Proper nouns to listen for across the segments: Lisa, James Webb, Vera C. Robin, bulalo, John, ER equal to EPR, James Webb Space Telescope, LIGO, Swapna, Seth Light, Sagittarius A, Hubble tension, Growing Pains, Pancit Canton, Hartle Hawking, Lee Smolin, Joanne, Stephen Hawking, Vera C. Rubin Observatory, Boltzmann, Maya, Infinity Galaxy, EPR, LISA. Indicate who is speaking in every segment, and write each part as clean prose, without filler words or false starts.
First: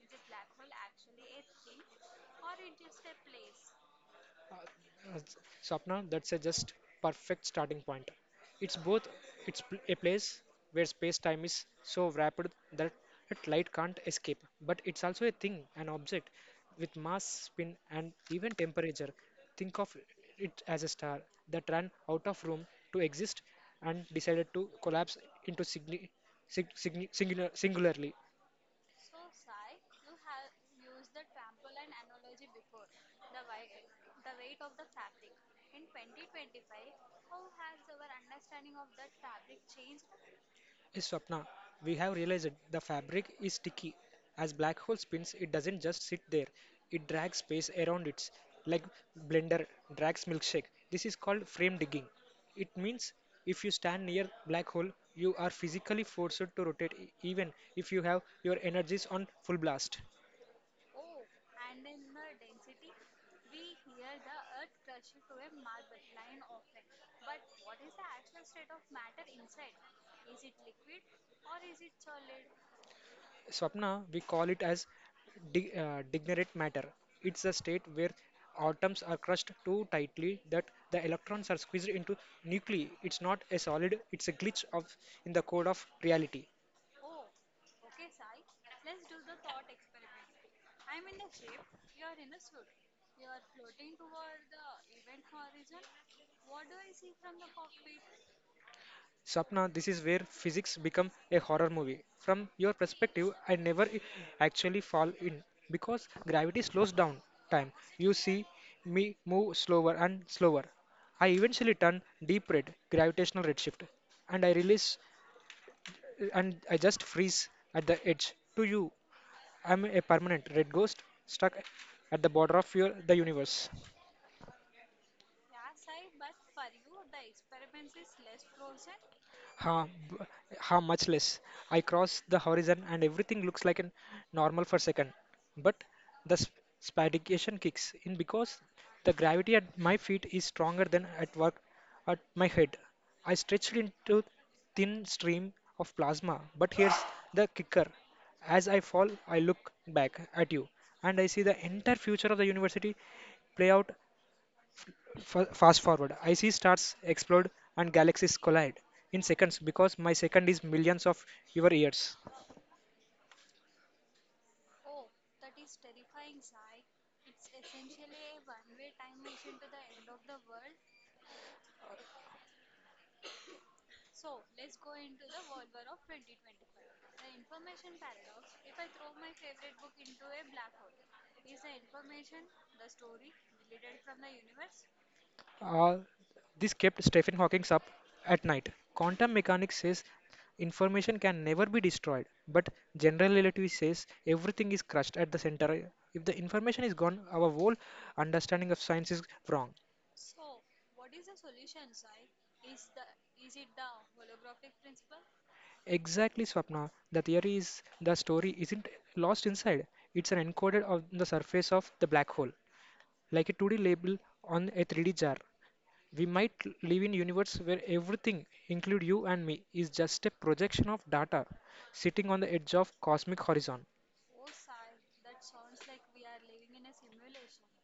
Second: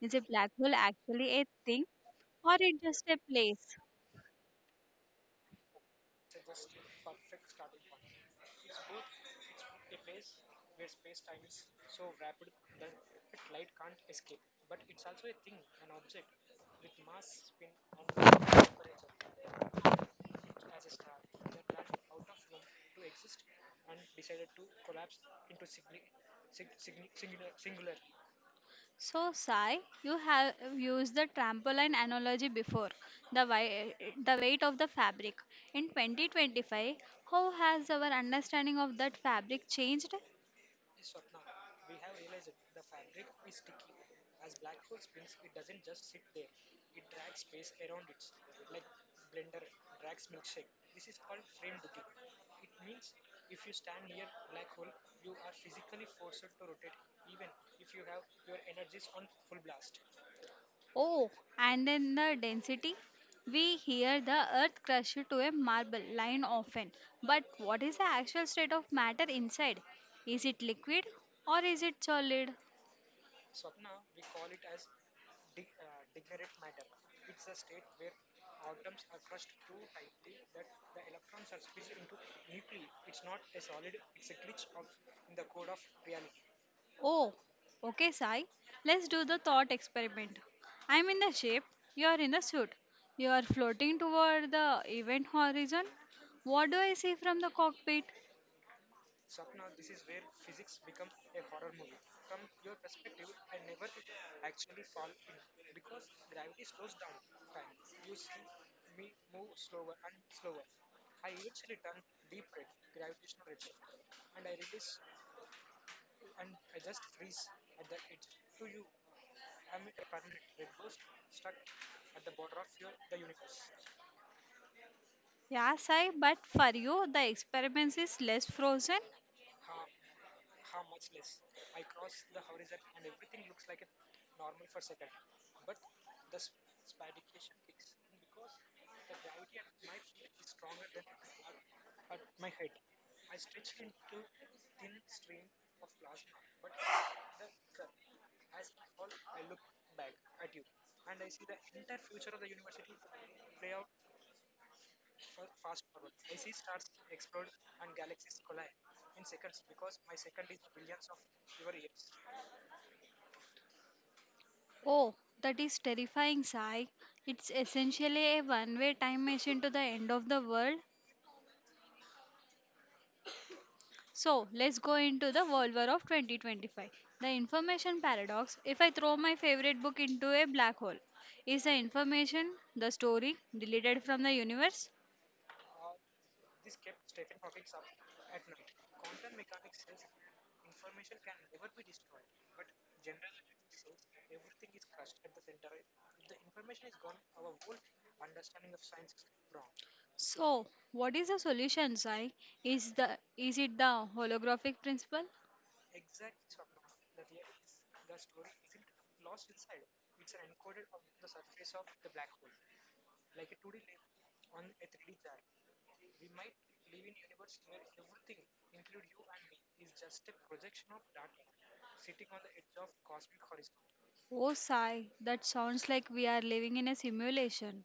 Speaker 1: Is a black hole actually a thing or it just a place?
Speaker 2: uh, Swapna, that's a just perfect starting point. It's both a place where space-time is so wrapped that, that light can't escape, but it's also a thing, an object with mass, spin, and even temperature. Think of it as a star that ran out of room to exist and decided to collapse into singularly.
Speaker 1: So, Sai, you have used the trampoline analogy before, the, wi- the weight of the fabric. In 2025, how has our understanding of that fabric changed?
Speaker 2: Hey, Swapna, we have realized the fabric is sticky. As black hole spins, it doesn't just sit there, it drags space around it, like blender drags milkshake. This is called frame digging. It means if you stand near black hole, you are physically forced to rotate even if you have your energies on full blast.
Speaker 1: Oh, and then the density? We hear the earth crushed to a marble line often, but what is the actual state of matter inside? Is it liquid or is it solid?
Speaker 2: Swapna, we call it as digerent matter. It's a state where atoms are crushed too tightly that the electrons are squeezed into nuclei. It's not a solid, it's a glitch of in the code of reality.
Speaker 1: Oh, okay, Sai. Let's do the thought experiment. I'm in the shape, you're in the suit. You are floating toward the event horizon. What do I see from the cockpit?
Speaker 2: Swapna, this is where physics become a horror movie. From your perspective, I never I- actually fall in because gravity slows down time. You see me move slower and slower. I eventually turn deep red, gravitational redshift, and I release and I just freeze at the edge. To you, I'm a permanent red ghost stuck at the border of the universe.
Speaker 1: Yeah, Sai, but for you, the experiment is less frozen.
Speaker 2: Huh, b- huh, much less. I cross the horizon and everything looks like an normal for a second. But the spadication kicks in because the gravity at my feet is stronger than at work at my head. I stretched into thin stream of plasma. But here's the kicker. As I fall, I look back at you and I see the entire future of the university play out fast forward. I see stars explode and galaxies collide in seconds because my second is millions of your years.
Speaker 1: Oh, that is terrifying, Sai. It's essentially a one way time machine to the end of the world. So let's go into the World War of 2025. The information paradox. If I throw my favorite book into a black hole, is the information, the story, deleted from the universe?
Speaker 2: Uh, this kept Stephen Hawking up at night. Quantum mechanics says information can never be destroyed, but general relativity says everything is crushed at the center. If the information is gone, our whole understanding of science is wrong.
Speaker 1: So, what is the solution, Sai? Is it the holographic principle?
Speaker 2: Exactly, Swapna. The theory is the story isn't lost inside, it's an encoded on the surface of the black hole, like a 2D label on a 3D jar. We might live in universe where everything, include you and me, is just a projection of data sitting on the edge of cosmic horizon.
Speaker 1: Oh, Sai, that sounds like we are living in a simulation.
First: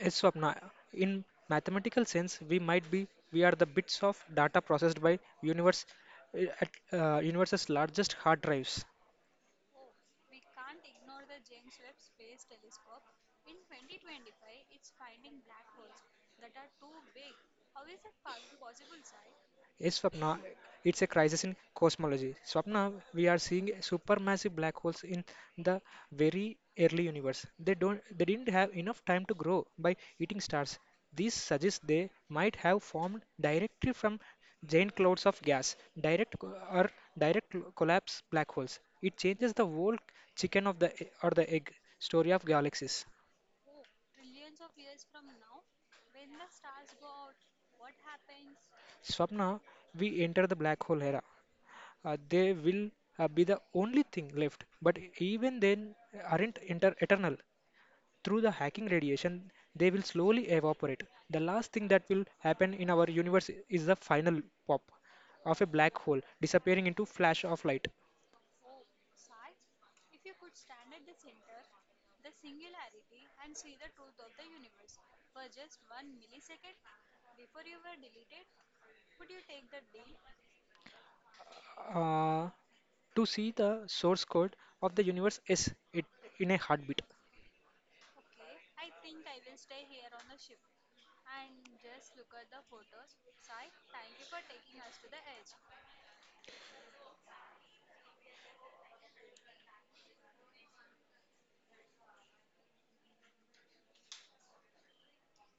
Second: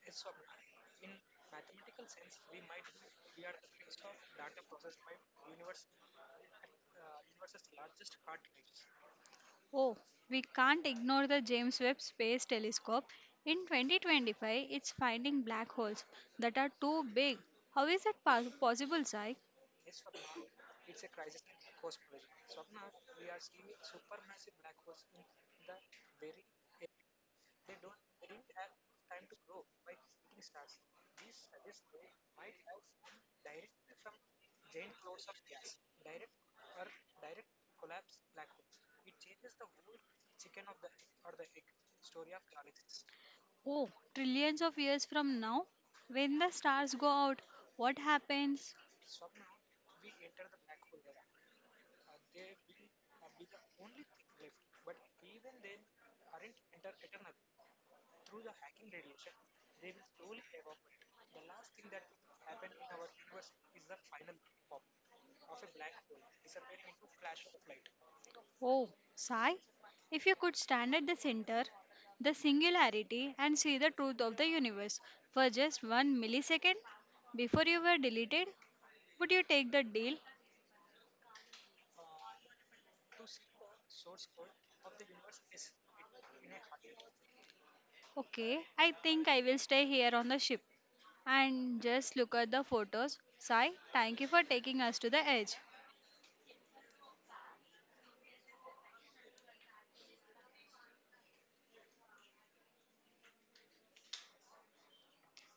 Speaker 2: A swapna. In mathematical sense, we might be we are the bits of data processed by universe's largest hard drives.
Speaker 1: Oh, we can't ignore the James Webb Space Telescope. In 2025, it's finding black holes that are too big. How is that possible, Sai?
Speaker 2: Yes, Swapna, it's a crisis in cosmology. Swapna, we are seeing supermassive black holes in the very early universe. They didn't have enough time to grow by eating stars. This suggests they might have formed directly from giant clouds of gas, direct co- or direct collapse black holes. It changes the whole chicken of the e- or the egg story of galaxies.
Speaker 1: Oh, trillions of years from now? When the stars go out, what happens?
Speaker 2: Swapna, we enter the black hole era. They will be the only thing left. But even then, aren't inter eternal. Through the hacking radiation, they will slowly evaporate. The last thing that will happen in our universe is the final pop of a black hole disappearing into flash of light.
Speaker 1: Oh, Sai, if you could stand at the center, the singularity, and see the truth of the universe for just one millisecond before you were deleted, would you take the deal?
Speaker 2: Uh, to see the source code of the universe is it in a heartbeat.
Speaker 1: Okay, I think I will stay here on the ship and just look at the photos. Sai, thank you for taking us to the edge.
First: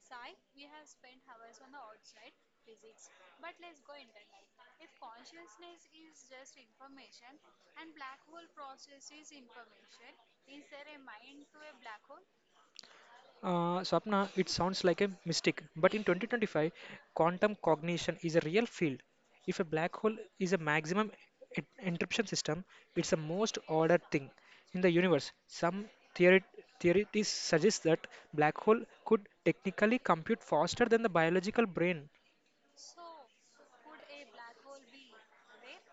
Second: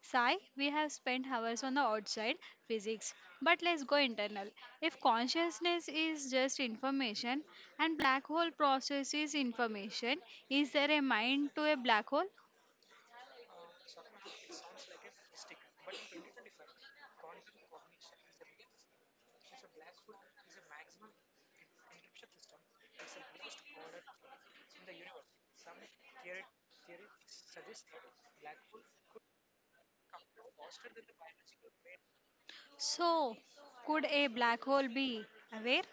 Speaker 1: Sai, we have spent hours on the outside physics, but let's go internal. If consciousness is just information and black hole processes information, is there a mind to a black hole?
Speaker 2: Swapna, it sounds like a mistake, but in 2025, quantum cognition is a real field. If a black hole is a maximum encryption system, it's the most ordered thing in the universe. Some theory theories suggest that black hole could technically compute faster than the biological brain.
Speaker 1: So, could a black hole be aware?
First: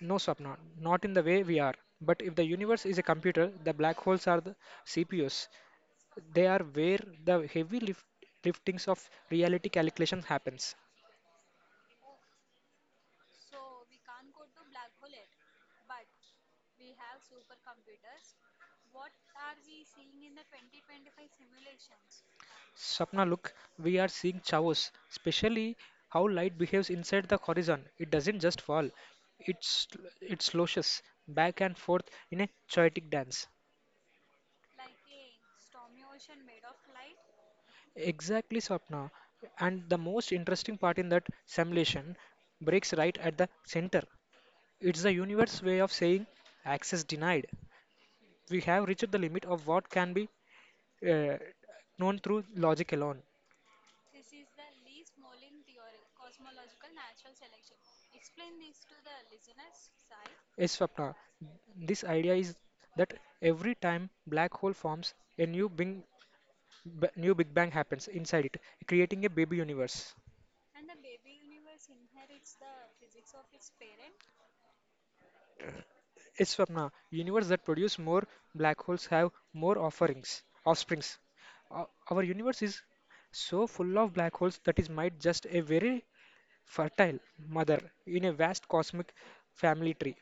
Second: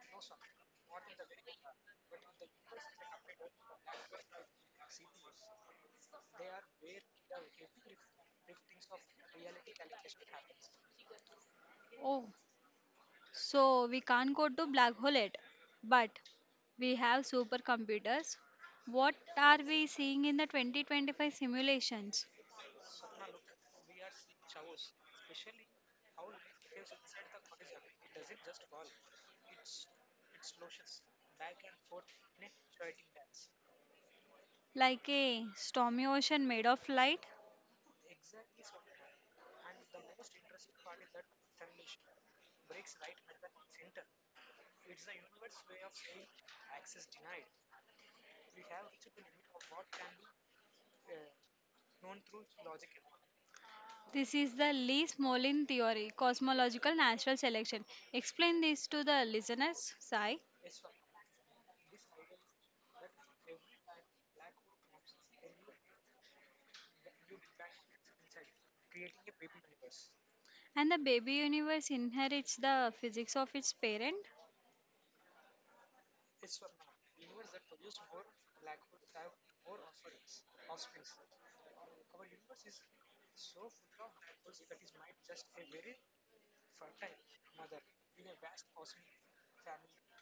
Speaker 2: No, Swapna, not in the way we are. But if the universe is a computer, the black holes are the CPUs. They are where the liftings of reality calculations happens.
Speaker 1: Oh, so we can't go to black hole yet, but we have supercomputers. What are we seeing in the 2025 simulations?
Speaker 2: Sapna, look, we are seeing chaos, especially how light behaves inside the horizon. It doesn't just fall, it's, it sloshes back and forth in a chaotic dance.
Speaker 1: Like a stormy ocean made of light?
Speaker 2: Exactly, Sapna. And the most interesting part in that simulation breaks right at the center. It's the universe way of saying access denied. We have reached the limit of what can be uh, known through logic alone.
Speaker 1: This is the Lee Smolin theory, cosmological natural selection. Explain this to the listeners, Sai.
Speaker 2: Yes, Swapna, this idea is that every time black hole forms, a new big b- new Big Bang happens inside it, creating a baby universe.
Speaker 1: And the baby universe inherits the physics of its parent.
Speaker 2: Yes, Swapna, universe that produce more black holes have more offsprings. Our universe is so full of black holes that is might just a very fertile mother in a vast cosmic family tree.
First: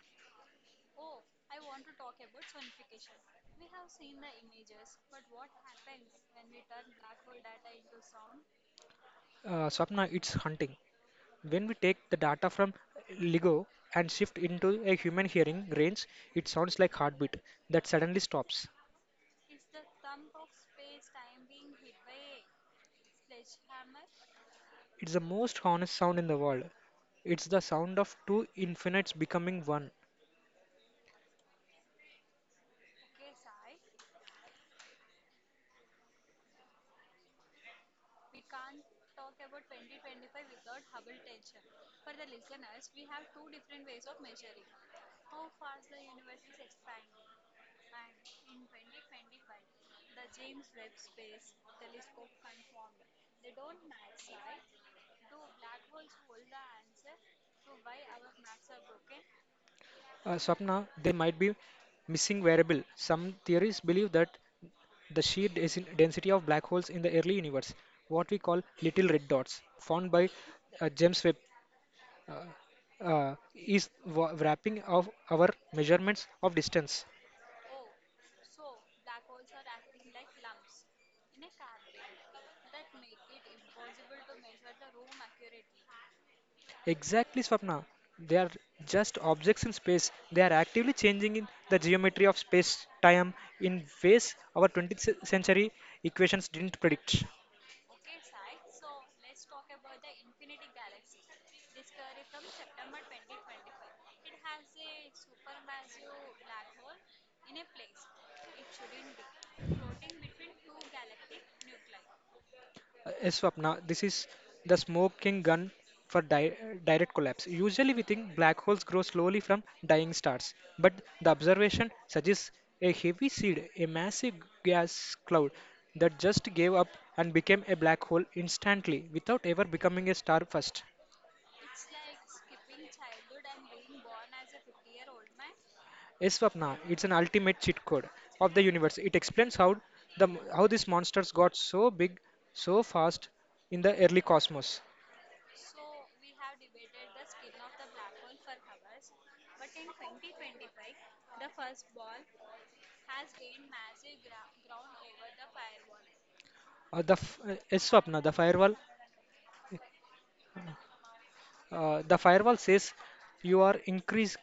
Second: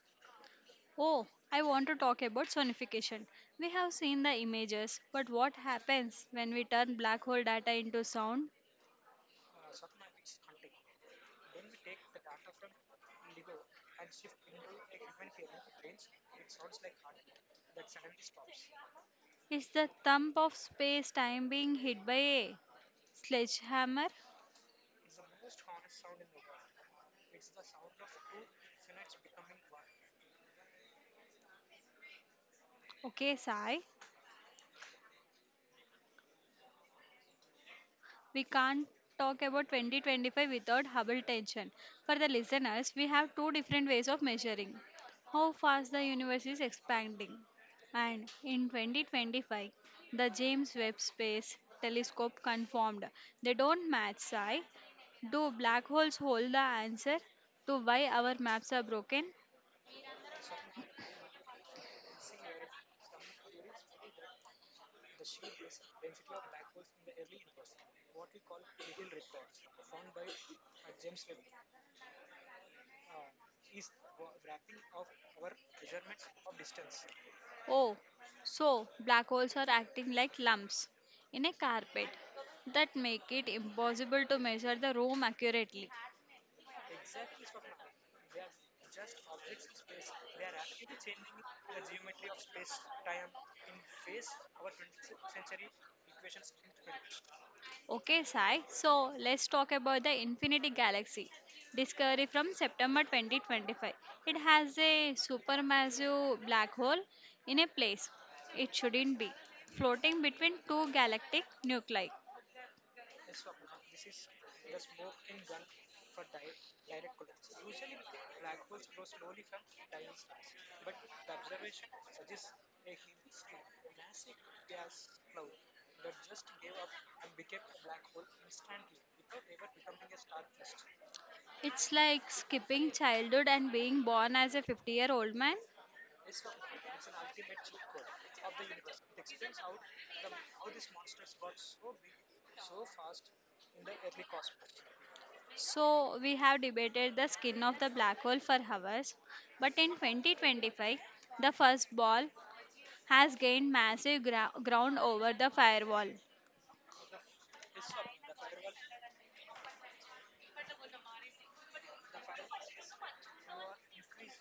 Speaker 1: Oh, I want to talk about sonification. We have seen the images, but what happens when we turn black hole data into sound?
Speaker 2: Swapna, it's hunting. When we take the data from LIGO and shift into a human hearing range, it sounds like heartbeat that suddenly stops.
Speaker 1: Is the thump of space time being hit by a sledgehammer?
Speaker 2: It's the most honest sound in the world. It's the sound of two infinites becoming one.
Speaker 1: Okay, Sai. We can't talk about 2025 without Hubble tension. For the listeners, we have two different ways of measuring how fast the universe is expanding. And in 2025, the James Webb Space Telescope confirmed they don't match size. Do black holes hold the answer to why our maps are broken?
Speaker 2: Swapna, there might be missing variable. Some theories believe that the sheer density of black holes in the early universe, what we call little red dots, found by James Webb, uh, is wrapping of our measurements of distance.
Speaker 1: Oh, so black holes are acting like lumps in a carpet that make it impossible to measure the room accurately.
Speaker 2: Exactly, Swapna. They are just objects in space. They are actively changing in the geometry of space-time in ways our 20th century equations didn't predict.
Speaker 1: Okay, Sai. So let's talk about the Infinity Galaxy discovery from September 2025. It has a supermassive black hole in a place it shouldn't be, floating between two galactic nuclei.
Speaker 2: Yes, Swapna, this is the smoking gun for direct collapse. Usually, we think black holes grow slowly from dying stars, but the observation suggests a heavy seed, a massive gas cloud that just gave up and became a black hole instantly without ever becoming a star first.
Speaker 1: It's like skipping childhood and being born as a 50-year-old man.
Speaker 2: Yes, Swapna, it's an ultimate cheat code of the universe. It explains how the these monsters got so big, so fast in the early cosmos.
Speaker 1: So, we have debated the skin of the black hole for hours, but in 2025, the first ball has gained massive ground over the firewall.
Speaker 2: Yes, Swapna, the firewall says you are increased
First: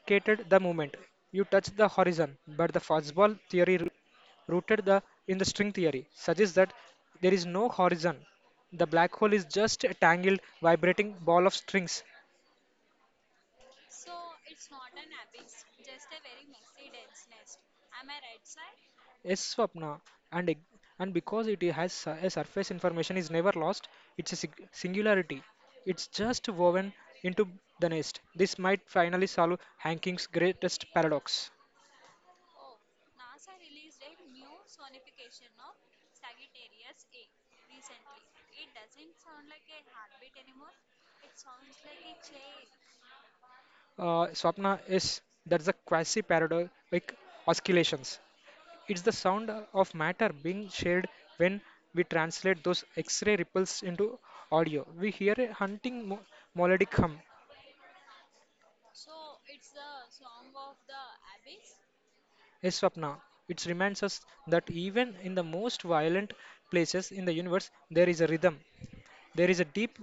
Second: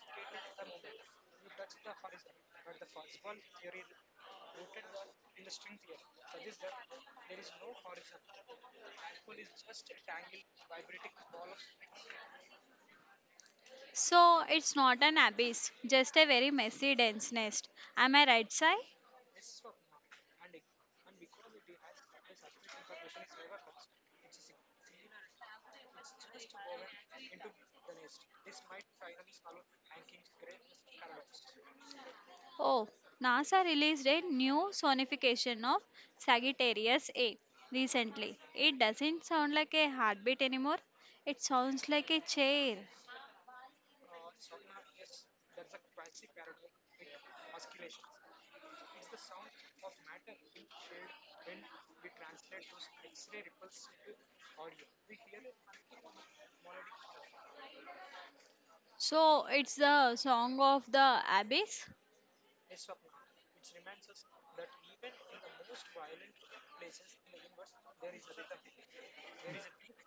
Speaker 2: the moment you touch the horizon. But the fastball theory rooted the in the string theory suggests that there is no horizon. The black hole is just a tangled, vibrating ball of strings.
Speaker 1: So it's not an abyss, just a very messy, dense nest. Am I right, Sai?
Speaker 2: Yes, Swapna, and ig- and because it has a surface information is never lost, it's a singularity. It's just woven into the nest. This might finally solve Hanking's greatest paradox.
Speaker 1: Oh, NASA released a new sonification of Sagittarius A recently. It doesn't sound like a heartbeat anymore, it sounds like a chair.
Speaker 2: Swapna is that's the quasi paradoxic oscillations. It's the sound of matter being shared when we translate those X-ray ripples into audio. We hear a hunting melodic hum.
Speaker 1: So it's the song of the abyss.
Speaker 2: Yes, Swapna, it reminds us that even in the most violent places in the universe, there is a rhythm, there is a deep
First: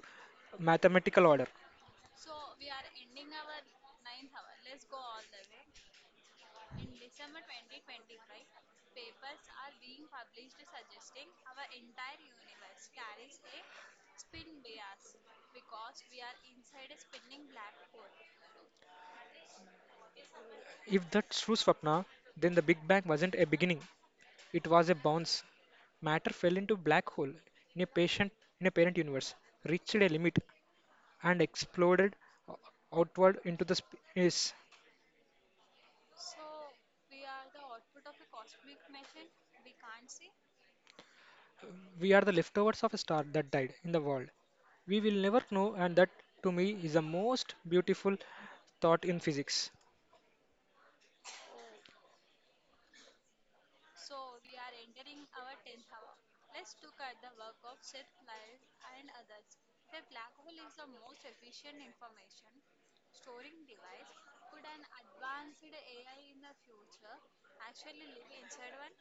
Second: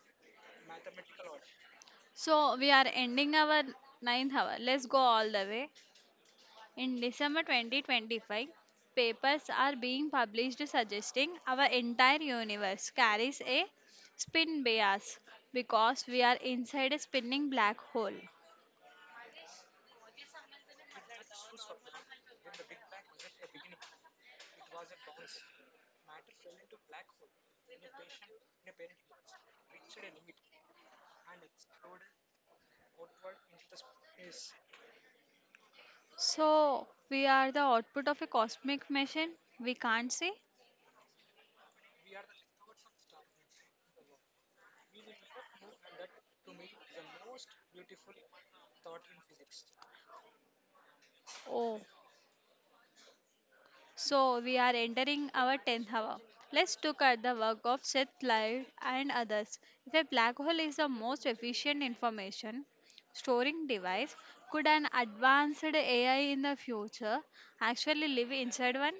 Speaker 2: mathematical order.
Speaker 1: So we are ending our ninth hour. Let's go all the way. In December 2025, papers are being published suggesting our entire universe carries a spin bias because we are inside a spinning black hole.
Speaker 2: If that's true, Swapna, then the Big Bang wasn't a beginning, it was a bounce. Matter fell into black hole in a patient in a parent universe, reached a limit, and exploded o- outward into the space.
Speaker 1: So, we are the output of a cosmic machine we can't see.
Speaker 2: We are the leftovers of a star that died in the world. We will never know, and that to me is the most beautiful thought in physics.
Speaker 1: Oh. So we are entering our 10th hour. Let's look at the work of Seth Light and others. If a black hole is the most efficient information storing device, could an advanced AI in the future actually live inside one?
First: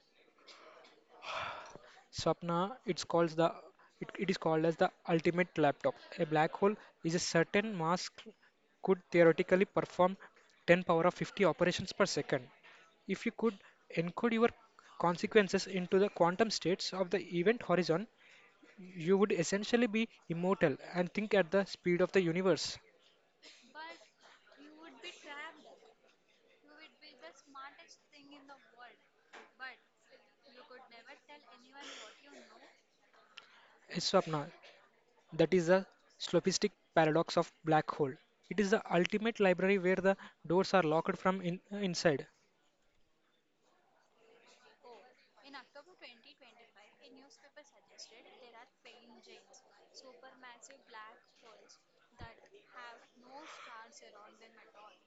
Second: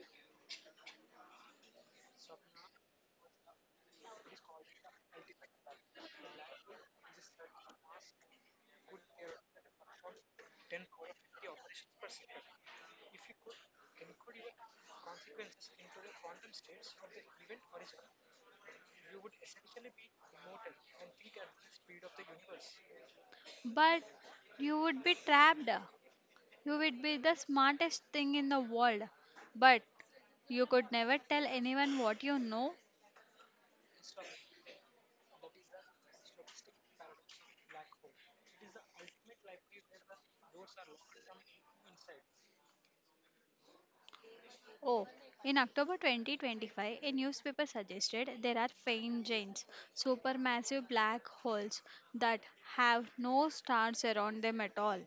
Speaker 2: Swapna, it is called as the ultimate laptop. A black hole is a certain mass could theoretically perform 10 power of 50 operations per second. If you could encode your consequences into the quantum states of the event horizon, you would essentially be immortal and think at the speed of the universe.
Speaker 1: But you would be trapped. You would be the smartest thing in the world. But you could never tell anyone what you know.
Speaker 2: Yes, Swapna, that is the slopistic paradox of black hole. It is the ultimate library where the doors are locked from inside.
Speaker 1: Oh, in October 2025, a newspaper suggested there are faint-giants, supermassive black holes that have no stars around them at all,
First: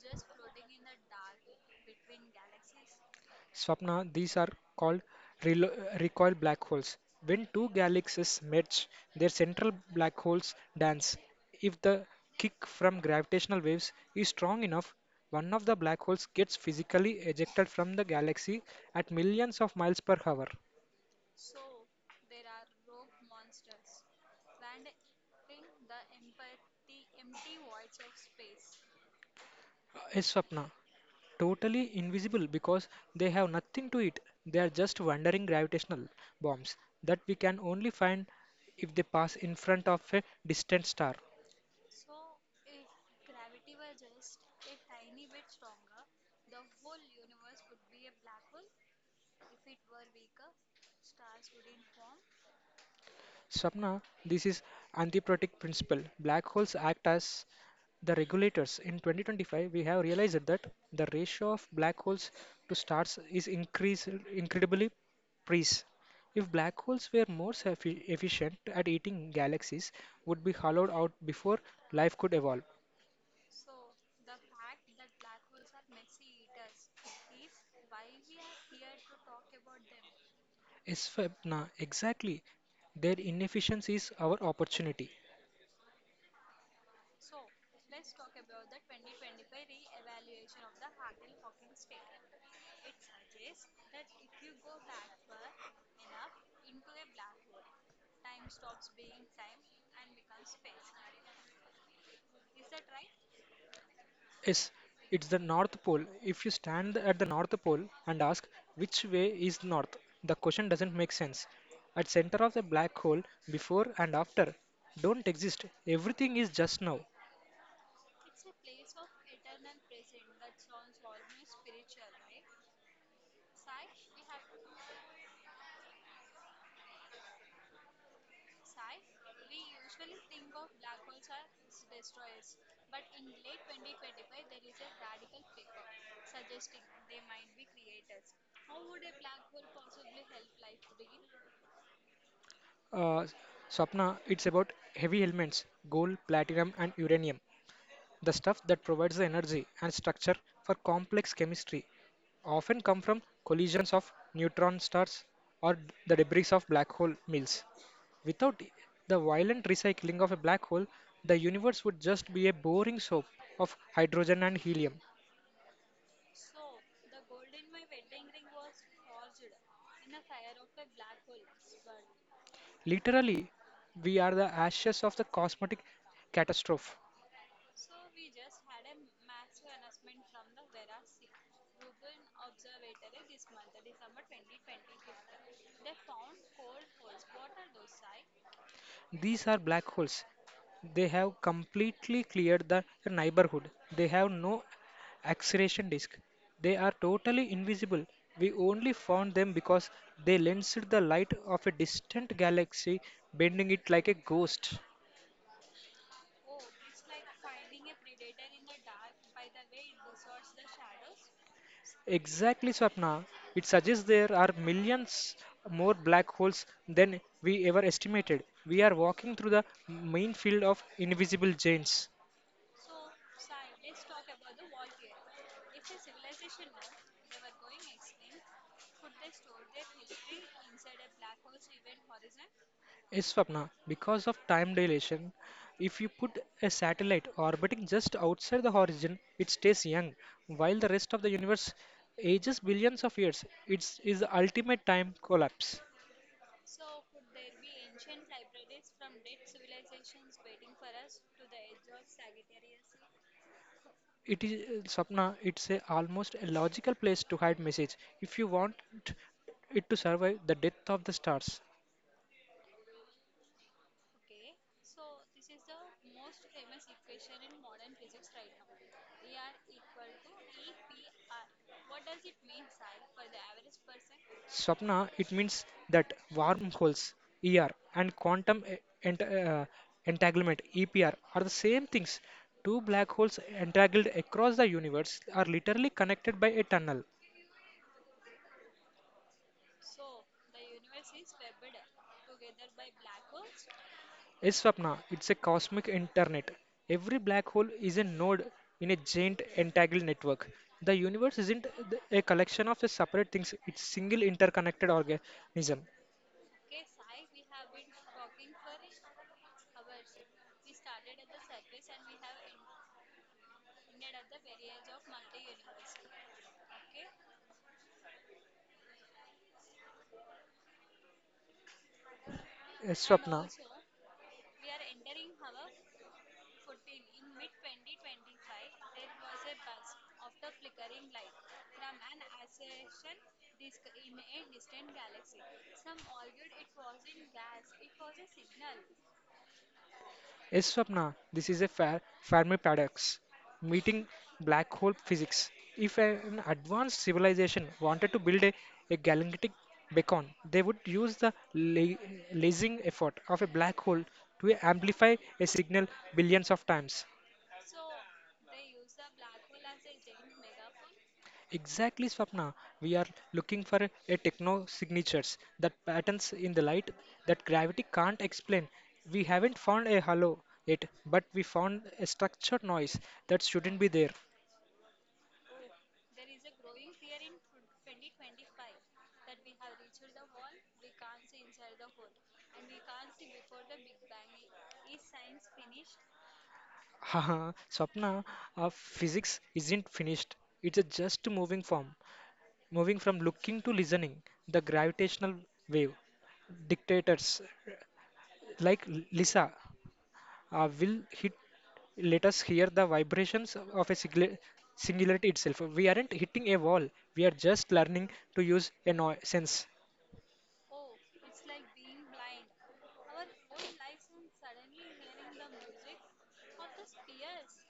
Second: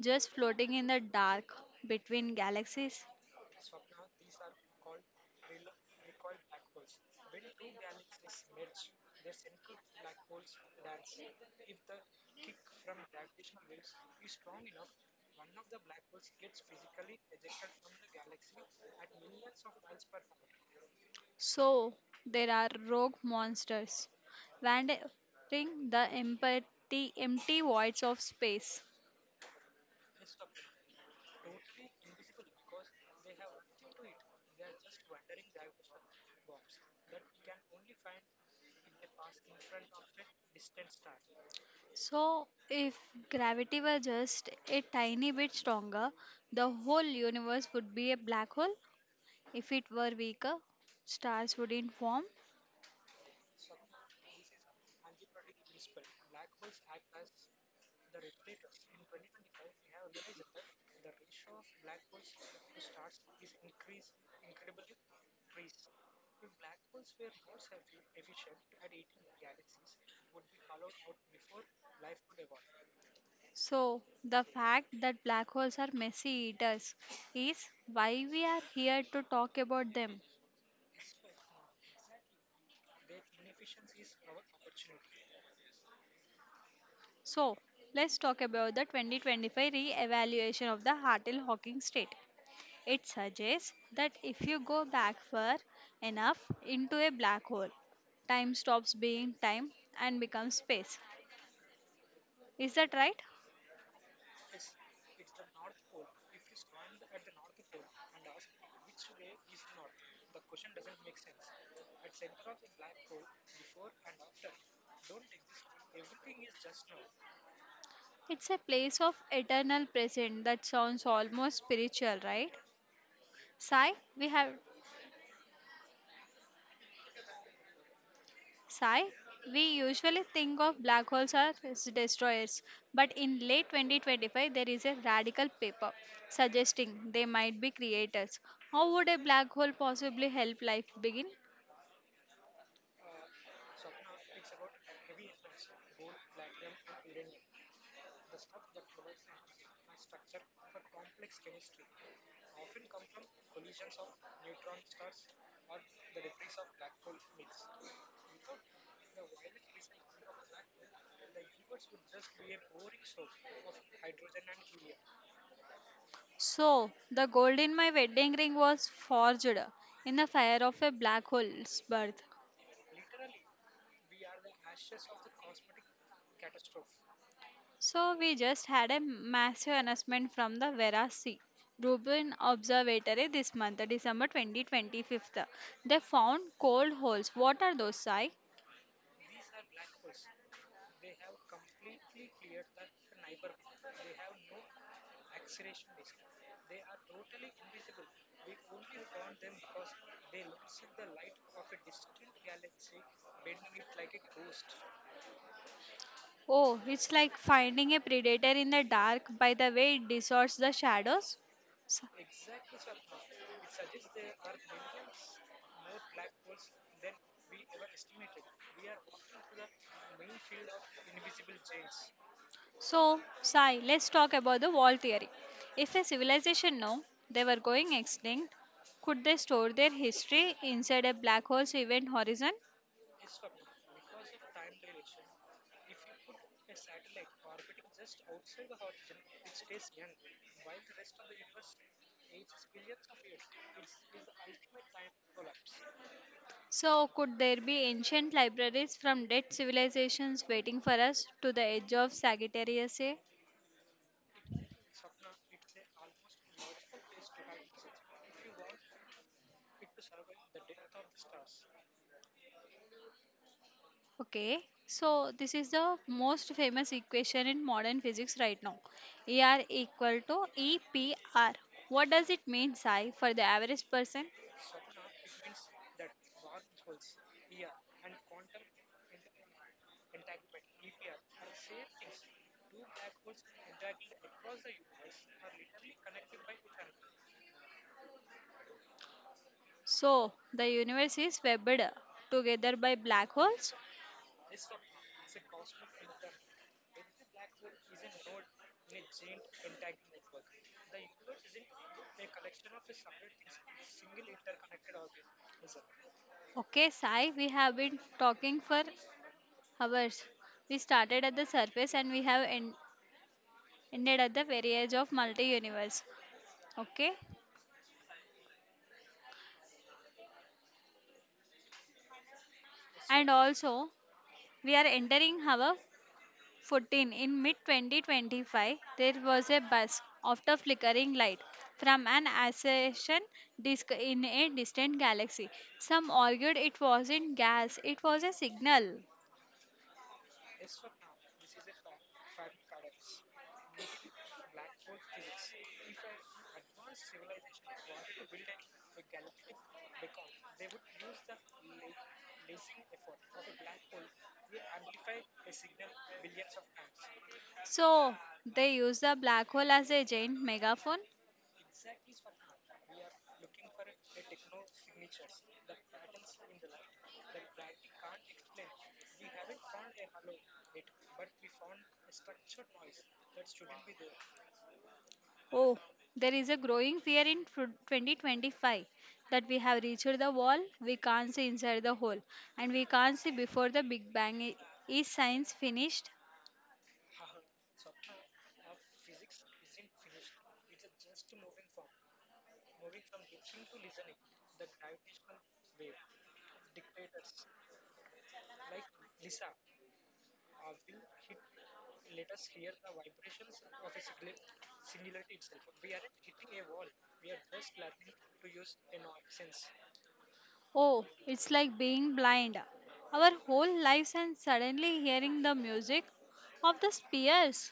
Speaker 1: just floating in the dark between galaxies.
Speaker 2: Swapna, these are called recoil black holes. When two galaxies merge, their central black holes dance. If the kick from gravitational waves is strong enough, one of the black holes gets physically ejected from the galaxy at millions of miles per hour.
Speaker 1: So, there are rogue monsters wandering the empty voids of space.
Speaker 2: Yes, Swapna, totally invisible because they have nothing to eat. They are just wandering gravitational bombs that we can only find if they pass in front of a distant star.
Speaker 1: So, if gravity were just a tiny bit stronger, the whole universe would be a black hole. If it were weaker, stars wouldn't form.
Speaker 2: Swapna, this is antiprotic principle. Black holes act as the regulators. In 2025, we have realized that the ratio of black holes to stars is increased incredibly precise. If black holes were more efficient at eating galaxies, would be hollowed out before life could evolve.
Speaker 1: So, the fact that black holes are messy eaters is why we are here to talk about them.
Speaker 2: Eswatna, exactly. Their inefficiency is our opportunity.
Speaker 1: So, let's talk about the 2025 re evaluation of the Hartle Hawking state. It suggests that if you go back far enough into a black hole, time stops being time and becomes space. Is that right?
Speaker 2: Yes, it's the North Pole. If you stand at the North Pole and ask which way is north, the question doesn't make sense. At center of the black hole, before and after, don't exist. Everything is just now.
Speaker 1: It's a place of eternal present that sounds almost spiritual, right? Sai, we have Sai, we usually think of black holes as destroyers, but in late 2025 there is a radical paper suggesting they might be creators. How would a black hole possibly help life begin?
Speaker 2: Uh, Swapna, it's about heavy elements, gold, platinum, and uranium. The stuff that provides the energy and structure for complex chemistry often come from collisions of neutron stars or the debris of black hole mills. Without the violent recycling of a black hole, the universe would just be a boring soap of hydrogen and helium.
Speaker 1: So, the gold in my wedding ring was forged in the fire of a black hole's birth.
Speaker 2: Literally, we are the ashes of the cosmetic catastrophe.
Speaker 1: So we just had a massive announcement from the Vera C. Rubin Observatory this month, December 2025. They found cold holes. What are those, Sai?
Speaker 2: These are black holes. They have completely cleared the neighborhood. They have no acceleration disk. They are totally invisible. We only found them because they lensed the light of a distant galaxy, bending it like a ghost.
Speaker 1: Oh, it's like finding a predator in the dark by the way it distorts the shadows.
Speaker 2: Exactly, Swapna. It suggests there are millions more black holes than we ever estimated. We are walking through the main field of invisible
Speaker 1: S-
Speaker 2: giants.
Speaker 1: So, Sai, let's talk about the wall theory. If a civilization knew they were going extinct, could they store their history inside a black hole's event horizon?
Speaker 2: Yes, Swapna, because of time dilation, if you put a satellite orbiting just outside the horizon, it stays young, while the rest of the universe ages billions of years. It's is the ultimate time collapse.
Speaker 1: So, could there be ancient libraries from dead civilizations waiting for us to the edge of Sagittarius A?
Speaker 2: It is Swapna, it's a almost a logical place to hide message. If you want it to survive the death of the stars,
Speaker 1: Okay, so this is the most famous equation in modern physics right now. ER equal to EPR. What does it mean, Sai, for the average person?
Speaker 2: Swapna, it means that wormholes, ER, and quantum e- ent- uh, entanglement, EPR, are the same things. Two black holes entangled across the universe are literally connected by a tunnel.
Speaker 1: So, the universe is webbed together by black holes.
Speaker 2: A Swapna, it's a cosmic internet. Every black hole is a node in a giant entangled network. The universe isn't a collection of separate things, it's single interconnected organism.
Speaker 1: Okay, Sai, we have been talking for hours. We started at the surface and we have ended at the very edge of multi universe. Okay,
Speaker 2: A
Speaker 1: and
Speaker 2: Swapna.
Speaker 1: also we are entering our 14. In mid 2025, there was a buzz after flickering light from an accretion disk in a distant galaxy. Some argued it wasn't gas, it was a signal.
Speaker 2: Yes, Swapna, this is a fair Fermi paradox, meeting black hole physics. If an advanced civilization wanted to build a galactic beacon, they would use the lasing effort of a black hole to amplify a signal billions of times.
Speaker 1: So they use the black hole as a giant megaphone.
Speaker 2: Exactly, Swapna. We are looking for a techno signatures that patterns in the light that gravity can't explain. We haven't found a halo yet, but we found a structured noise that shouldn't be there.
Speaker 1: Oh, there is a growing fear in 2025 that we have reached the wall, we can't see inside the hole, and we can't see before the Big Bang. Is science finished.
Speaker 2: Haha, Swapna, physics isn't finished. It's a just moving form, moving from looking to listening. The gravitational wave dictators like Lisa will hit. Let us hear the vibrations of a singularity itself. We aren't hitting a wall. We are just learning to use a noise sense.
Speaker 1: Oh, it's like being blind. Our whole lives and suddenly hearing the music of the spheres.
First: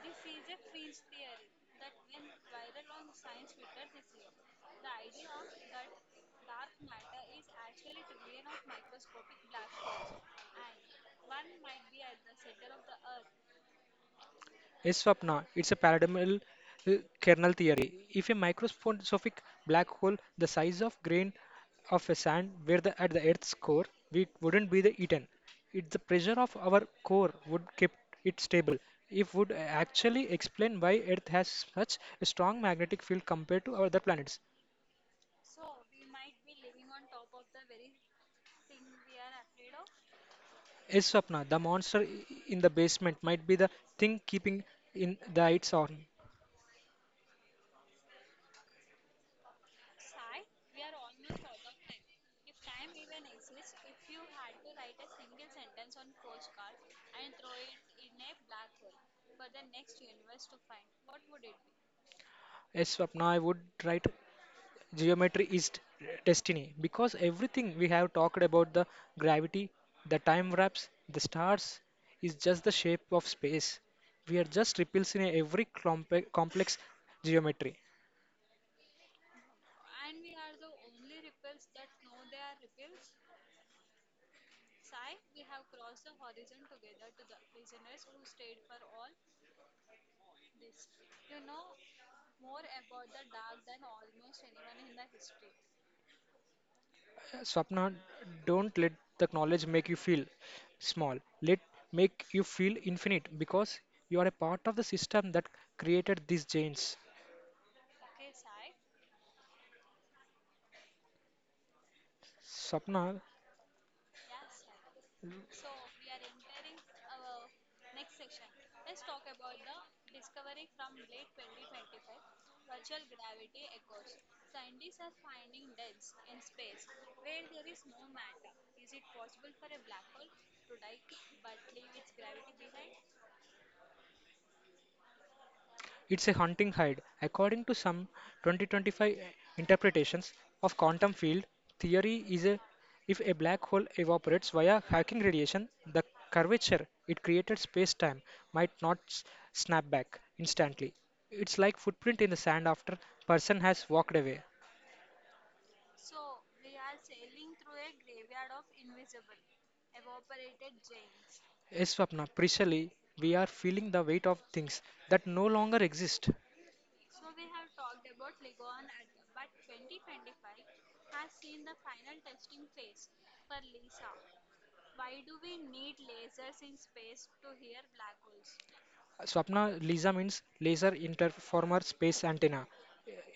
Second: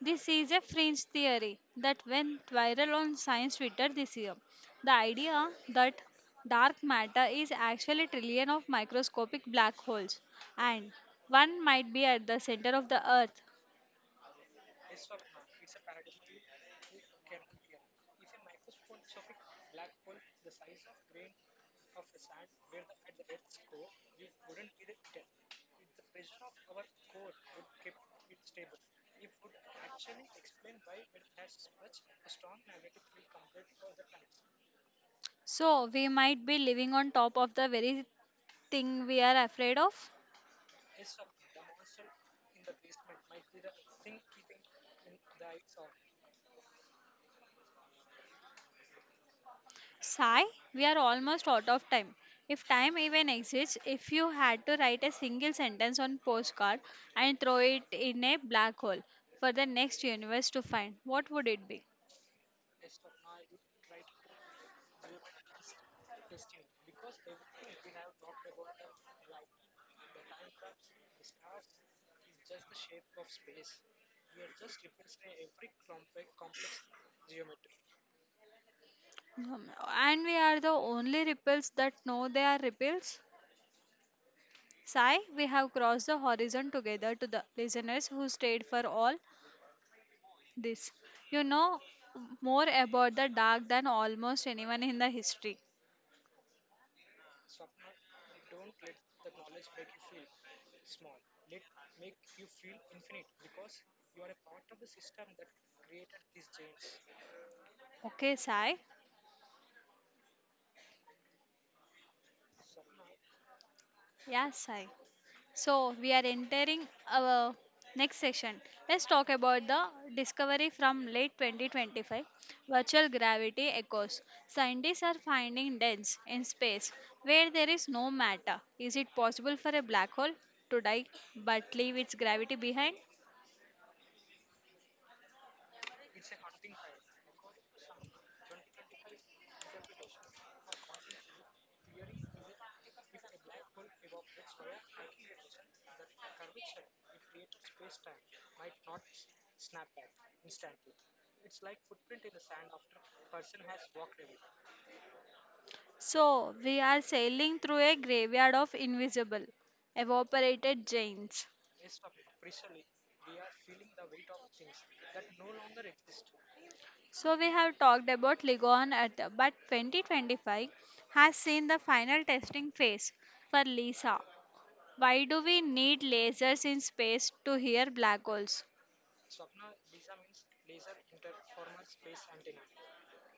Speaker 1: This is a fringe theory that went viral on science Twitter this year. The idea that dark matter is actually trillion of microscopic black holes and one might be at the center of the earth.
Speaker 2: A swapna, it's a paradigmal uh, kernel theory. If a microscopic black hole the size of grain of a sand were the, at the Earth's core, we wouldn't be the eaten. It's the pressure of our core would keep it stable. If would actually explain why Earth has such a strong magnetic field compared to other planets.
Speaker 1: So we might be living on top of the very thing we are afraid of.
Speaker 2: A swapna, the monster in the basement, might be the thing keeping in the lights on.
Speaker 1: Sai, we are almost out of time. If time even exists, if you had to write a single sentence on postcard and throw it in a black hole for the next universe to find, what would it be?
Speaker 2: A swapna, I would write geometry is destiny because everything we have talked about the gravity the time wraps the stars is just the shape of space we are just ripples in every complex geometry.
Speaker 1: Um, And we are the only ripples that know they are ripples. Sai, we have crossed the horizon together to the listeners who stayed for all this. You know more about the dark than almost anyone in the history.
Speaker 2: Swapna don't let the knowledge make you feel small let make you feel infinite because you are a part of the system that created these chains
Speaker 1: Okay, Sai.
Speaker 2: swapna.
Speaker 1: Yeah, Sai. So we are entering our next section. Let's talk about the discovery from late 2025 virtual gravity echoes. Scientists are finding dens in space where there is no matter. Is it possible for a black hole to die but leave its gravity behind?
Speaker 2: It's a hunting hide. According to some 2025 interpretations of quantum field theory is a if a black hole evaporates via Hawking radiation, the curvature it created space-time might not snap back instantly. It's like footprint in the sand after person has walked away.
Speaker 1: So we are sailing through a graveyard of invisible, evaporated giants.
Speaker 2: Yes, Swapna, precisely we are feeling the weight of things that no longer exist.
Speaker 1: So we have talked about Ligon at the, but 2025 has seen the final testing phase for LISA. Why do we need lasers in space to hear black holes?
Speaker 2: Swapna, LISA means laser interformer space antenna.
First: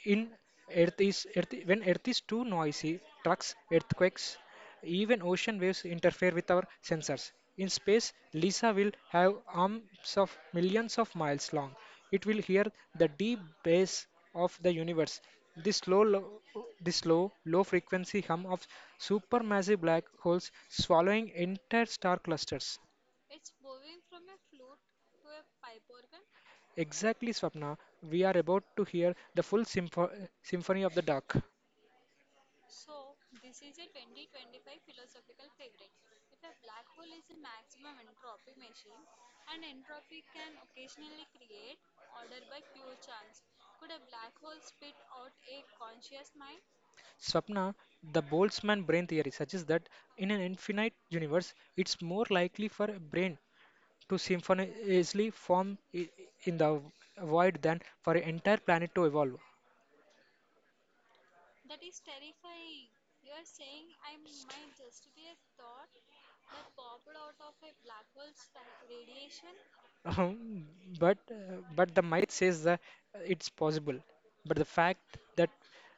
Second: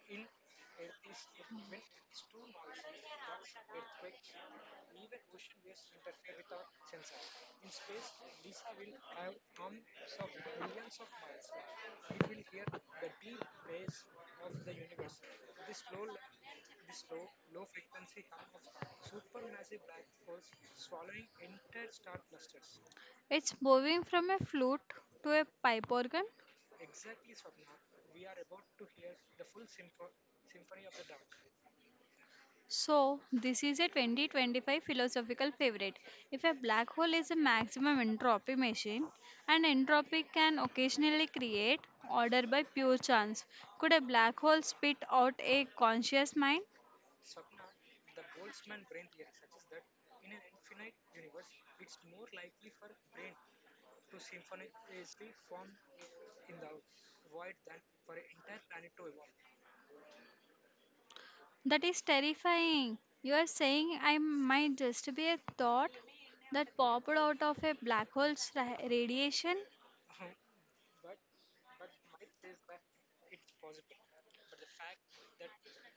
Speaker 2: In earth is earth when earth is too noisy trucks earthquakes even ocean waves interfere with our sensors in space lisa will have arms of millions of miles long it will hear the deep bass of the universe this low lo- this low low frequency hum of supermassive black holes swallowing entire star clusters.
Speaker 1: It's moving from a flute to a pipe organ.
Speaker 2: Exactly swapna we are about to hear the full symphony of the dark.
Speaker 1: So this is a 2025 philosophical favorite. If a black hole is a maximum entropy machine, and entropy can occasionally create order by pure chance, could a black hole spit out a conscious mind?
Speaker 2: Swapna, the Boltzmann brain theory suggests that in an infinite universe, it's more likely for a brain to spontaneously form in the void than for an entire planet to evolve.
Speaker 1: That is terrifying. You are saying I might just be a thought that popped out of a black hole's radiation?
Speaker 2: Um, but the myth says that it's possible. But the fact that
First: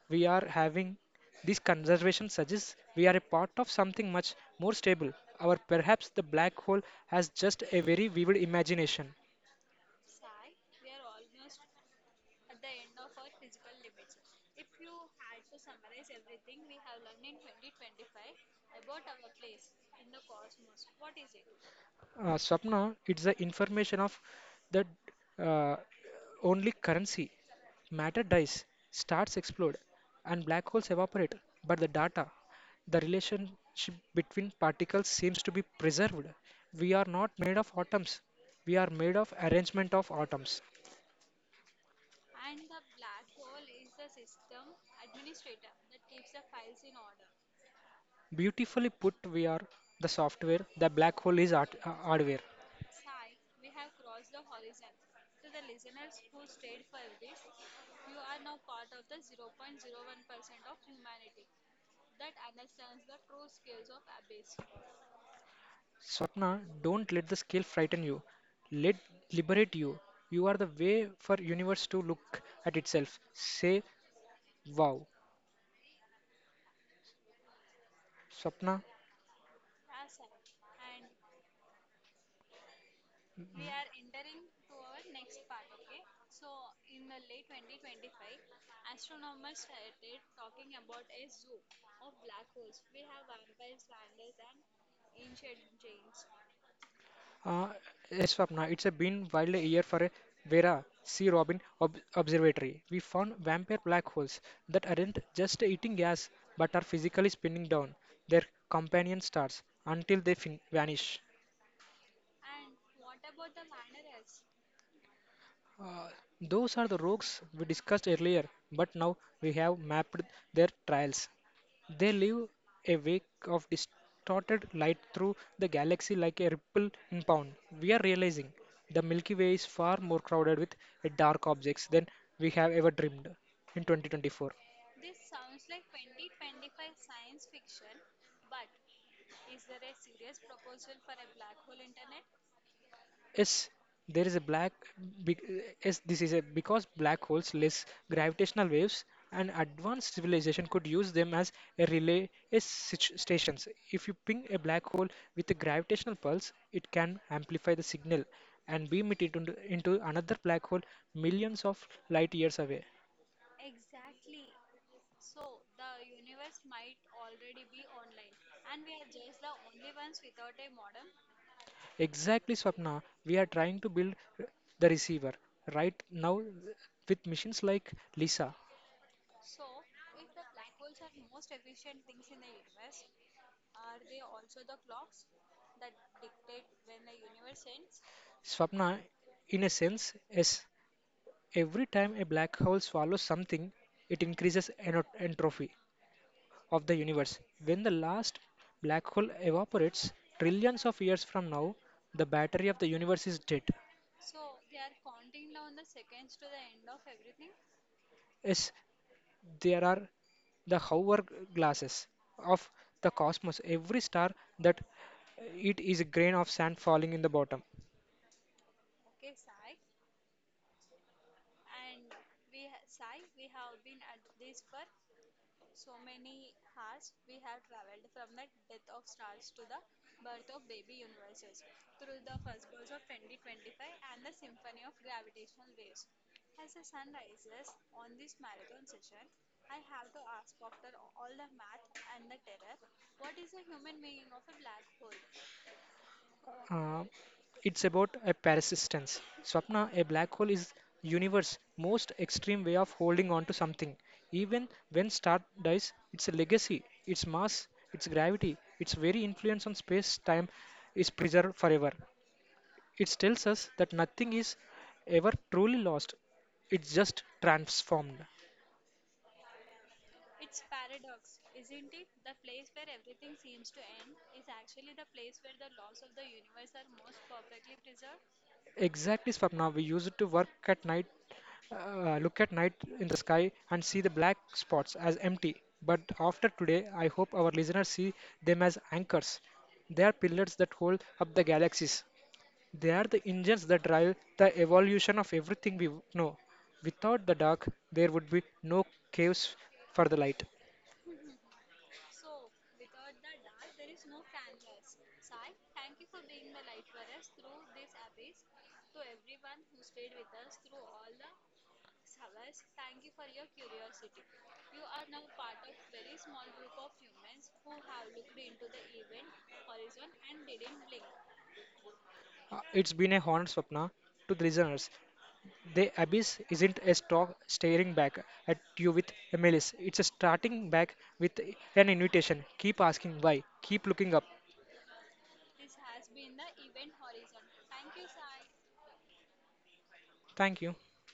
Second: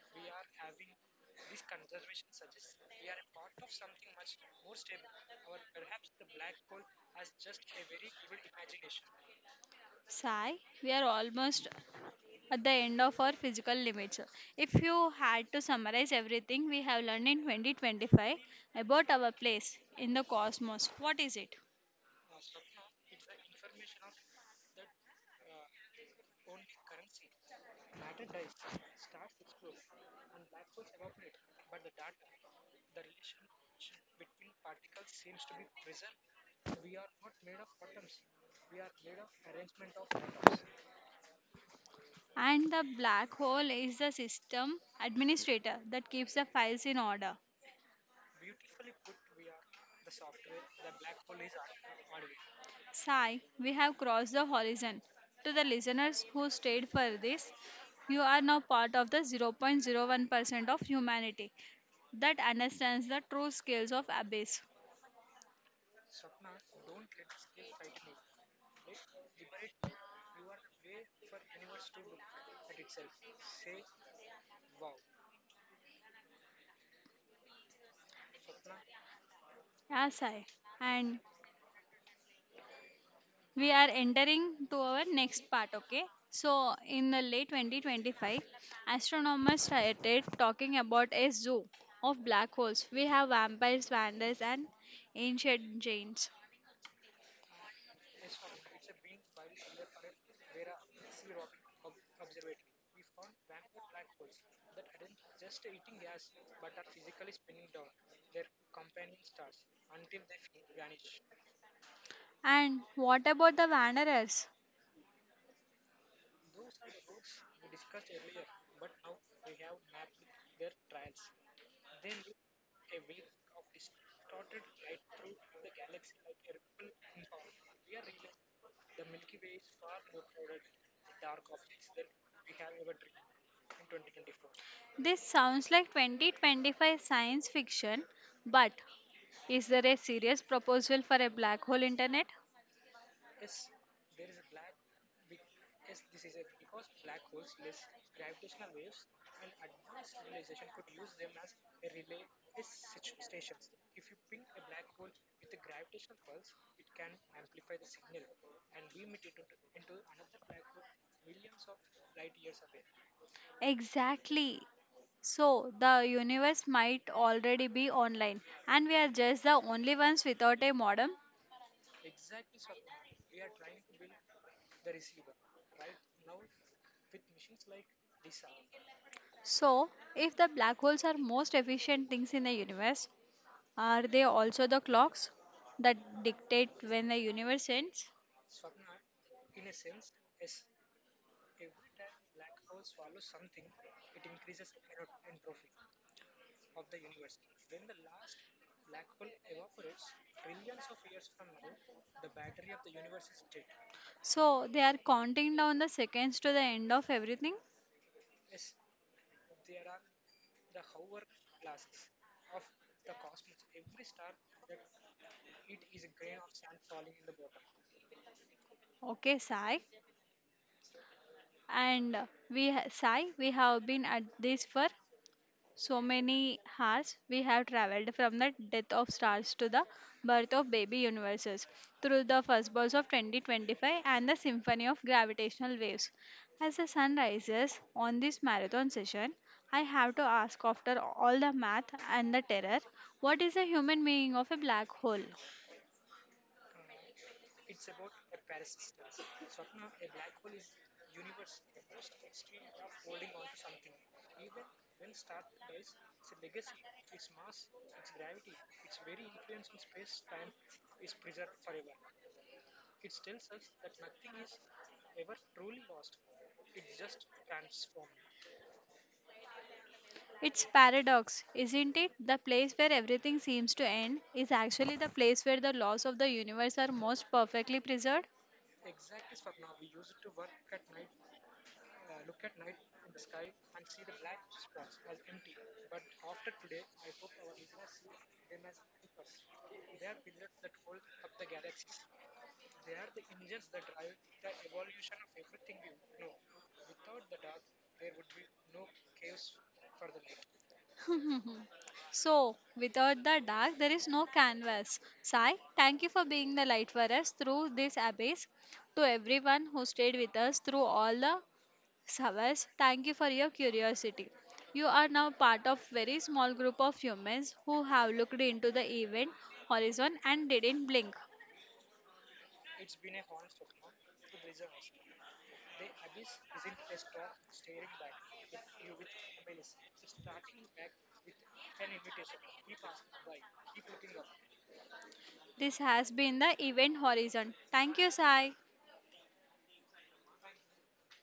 Speaker 2: we are having this conservation suggests we are a part of something much more stable, or perhaps the black hole has just a very vivid imagination.
Speaker 1: Sigh, we are almost at the end of our physical limits. If you had to summarize everything we have learned in 2025 about our place in the cosmos, what is it?
Speaker 2: Swapna, it's the information of that uh, only currency. Matter dies, stars explode, and black holes evaporate. But the data, the relationship between particles seems to be preserved. We are not made of atoms. We are made of arrangement of atoms.
Speaker 1: And the black hole is the system administrator that keeps the files in order.
Speaker 2: Beautifully put, we are the software. The black hole is hardware.
Speaker 1: Sai, we have crossed the horizon. To the listeners who stayed for this, you are now part of the 0.01% of humanity that understands the true scales of abyss.
Speaker 2: Swapna, don't let the scale frighten you. Let liberate you. You are the way for universe to look at itself. Say wow. Swapna,
Speaker 1: Yeah, Sai. And we are entering to our next part, okay? So, in the late 2025, astronomers started talking about a zoo of black holes. We have vampires, vandals, and ancient giants.
Speaker 2: uh, yes, Swapna, it's a been wild year for a Vera C. Robin observatory. We found vampire black holes that aren't just eating gas but are physically spinning down their companion stars until they vanish.
Speaker 1: And what about the wanderers?
Speaker 2: Uh, those are the rogues we discussed earlier, but now we have mapped their trails. They leave a wake of distorted light through the galaxy like a ripple impound. We are realizing the Milky Way is far more crowded with dark objects than we have ever dreamed in 2024.
Speaker 1: This sounds like 2025 science fiction, but is there a serious proposal for a black hole internet?
Speaker 2: Yes, there is a black. Big, yes, this is a because black holes less gravitational waves, and advanced civilization could use them as a relay yes, stations. If you ping a black hole with a gravitational pulse, it can amplify the signal and beam it into another black hole millions of light years away.
Speaker 1: Exactly. So, the universe might already be online, and we are just the only ones without a modem.
Speaker 2: Exactly, Swapna. We are trying to build the receiver right now with missions like LISA.
Speaker 1: So, if the black holes are most efficient things in the universe, are they also the clocks that dictate when the universe ends?
Speaker 2: Swapna, in a sense, yes. Every time a black hole swallows something, it increases entropy of the universe. When the last black hole evaporates, trillions of years from now, the battery of the universe is dead.
Speaker 1: So, they are counting down the seconds to the end of everything.
Speaker 2: Yes, there are the hourglasses of the cosmos. Every star that it is a grain of sand falling in the bottom.
Speaker 1: Okay, Sai. Sai, we have been at this for so many hours. We have traveled from the death of stars to the birth of baby universes, through the first balls of 2025 and the symphony of gravitational waves. As the sun rises on this marathon session, I have to ask after all the math and the terror, what is the human meaning of a black hole?
Speaker 2: Uh, it's about a persistence. Swapna, a black hole is universe most extreme way of holding on to something. Even when star dies, its legacy, its mass, its gravity, its very influence on space-time is preserved forever. It tells us that nothing is ever truly lost. It's just transformed.
Speaker 1: It's paradox, isn't it? The place where everything seems to end is actually the place where the laws of the universe are most perfectly preserved.
Speaker 2: Exactly, Swapna. We used to work at night, look at night in the sky and see the black spots as empty. But after today, I hope our listeners see them as anchors. They are pillars that hold up the galaxies. They are the engines that drive the evolution of everything we know. Without the dark, there would be no caves for the light.
Speaker 1: So, without the dark, there is no canvas. Sai, thank you for being the light for us through this abyss. To everyone who stayed with us through all the hours, thank you for your curiosity. You are now part of very small group of humans who have looked into the event horizon and didn't blink.
Speaker 2: It's been a honor, Swapna, to the listeners. The abyss isn't a stock staring back at you with a malice. It's a starting back with an invitation. Keep asking why. Keep looking up.
Speaker 1: This has been the event horizon. Thank you, Sai.
Speaker 2: Thank you.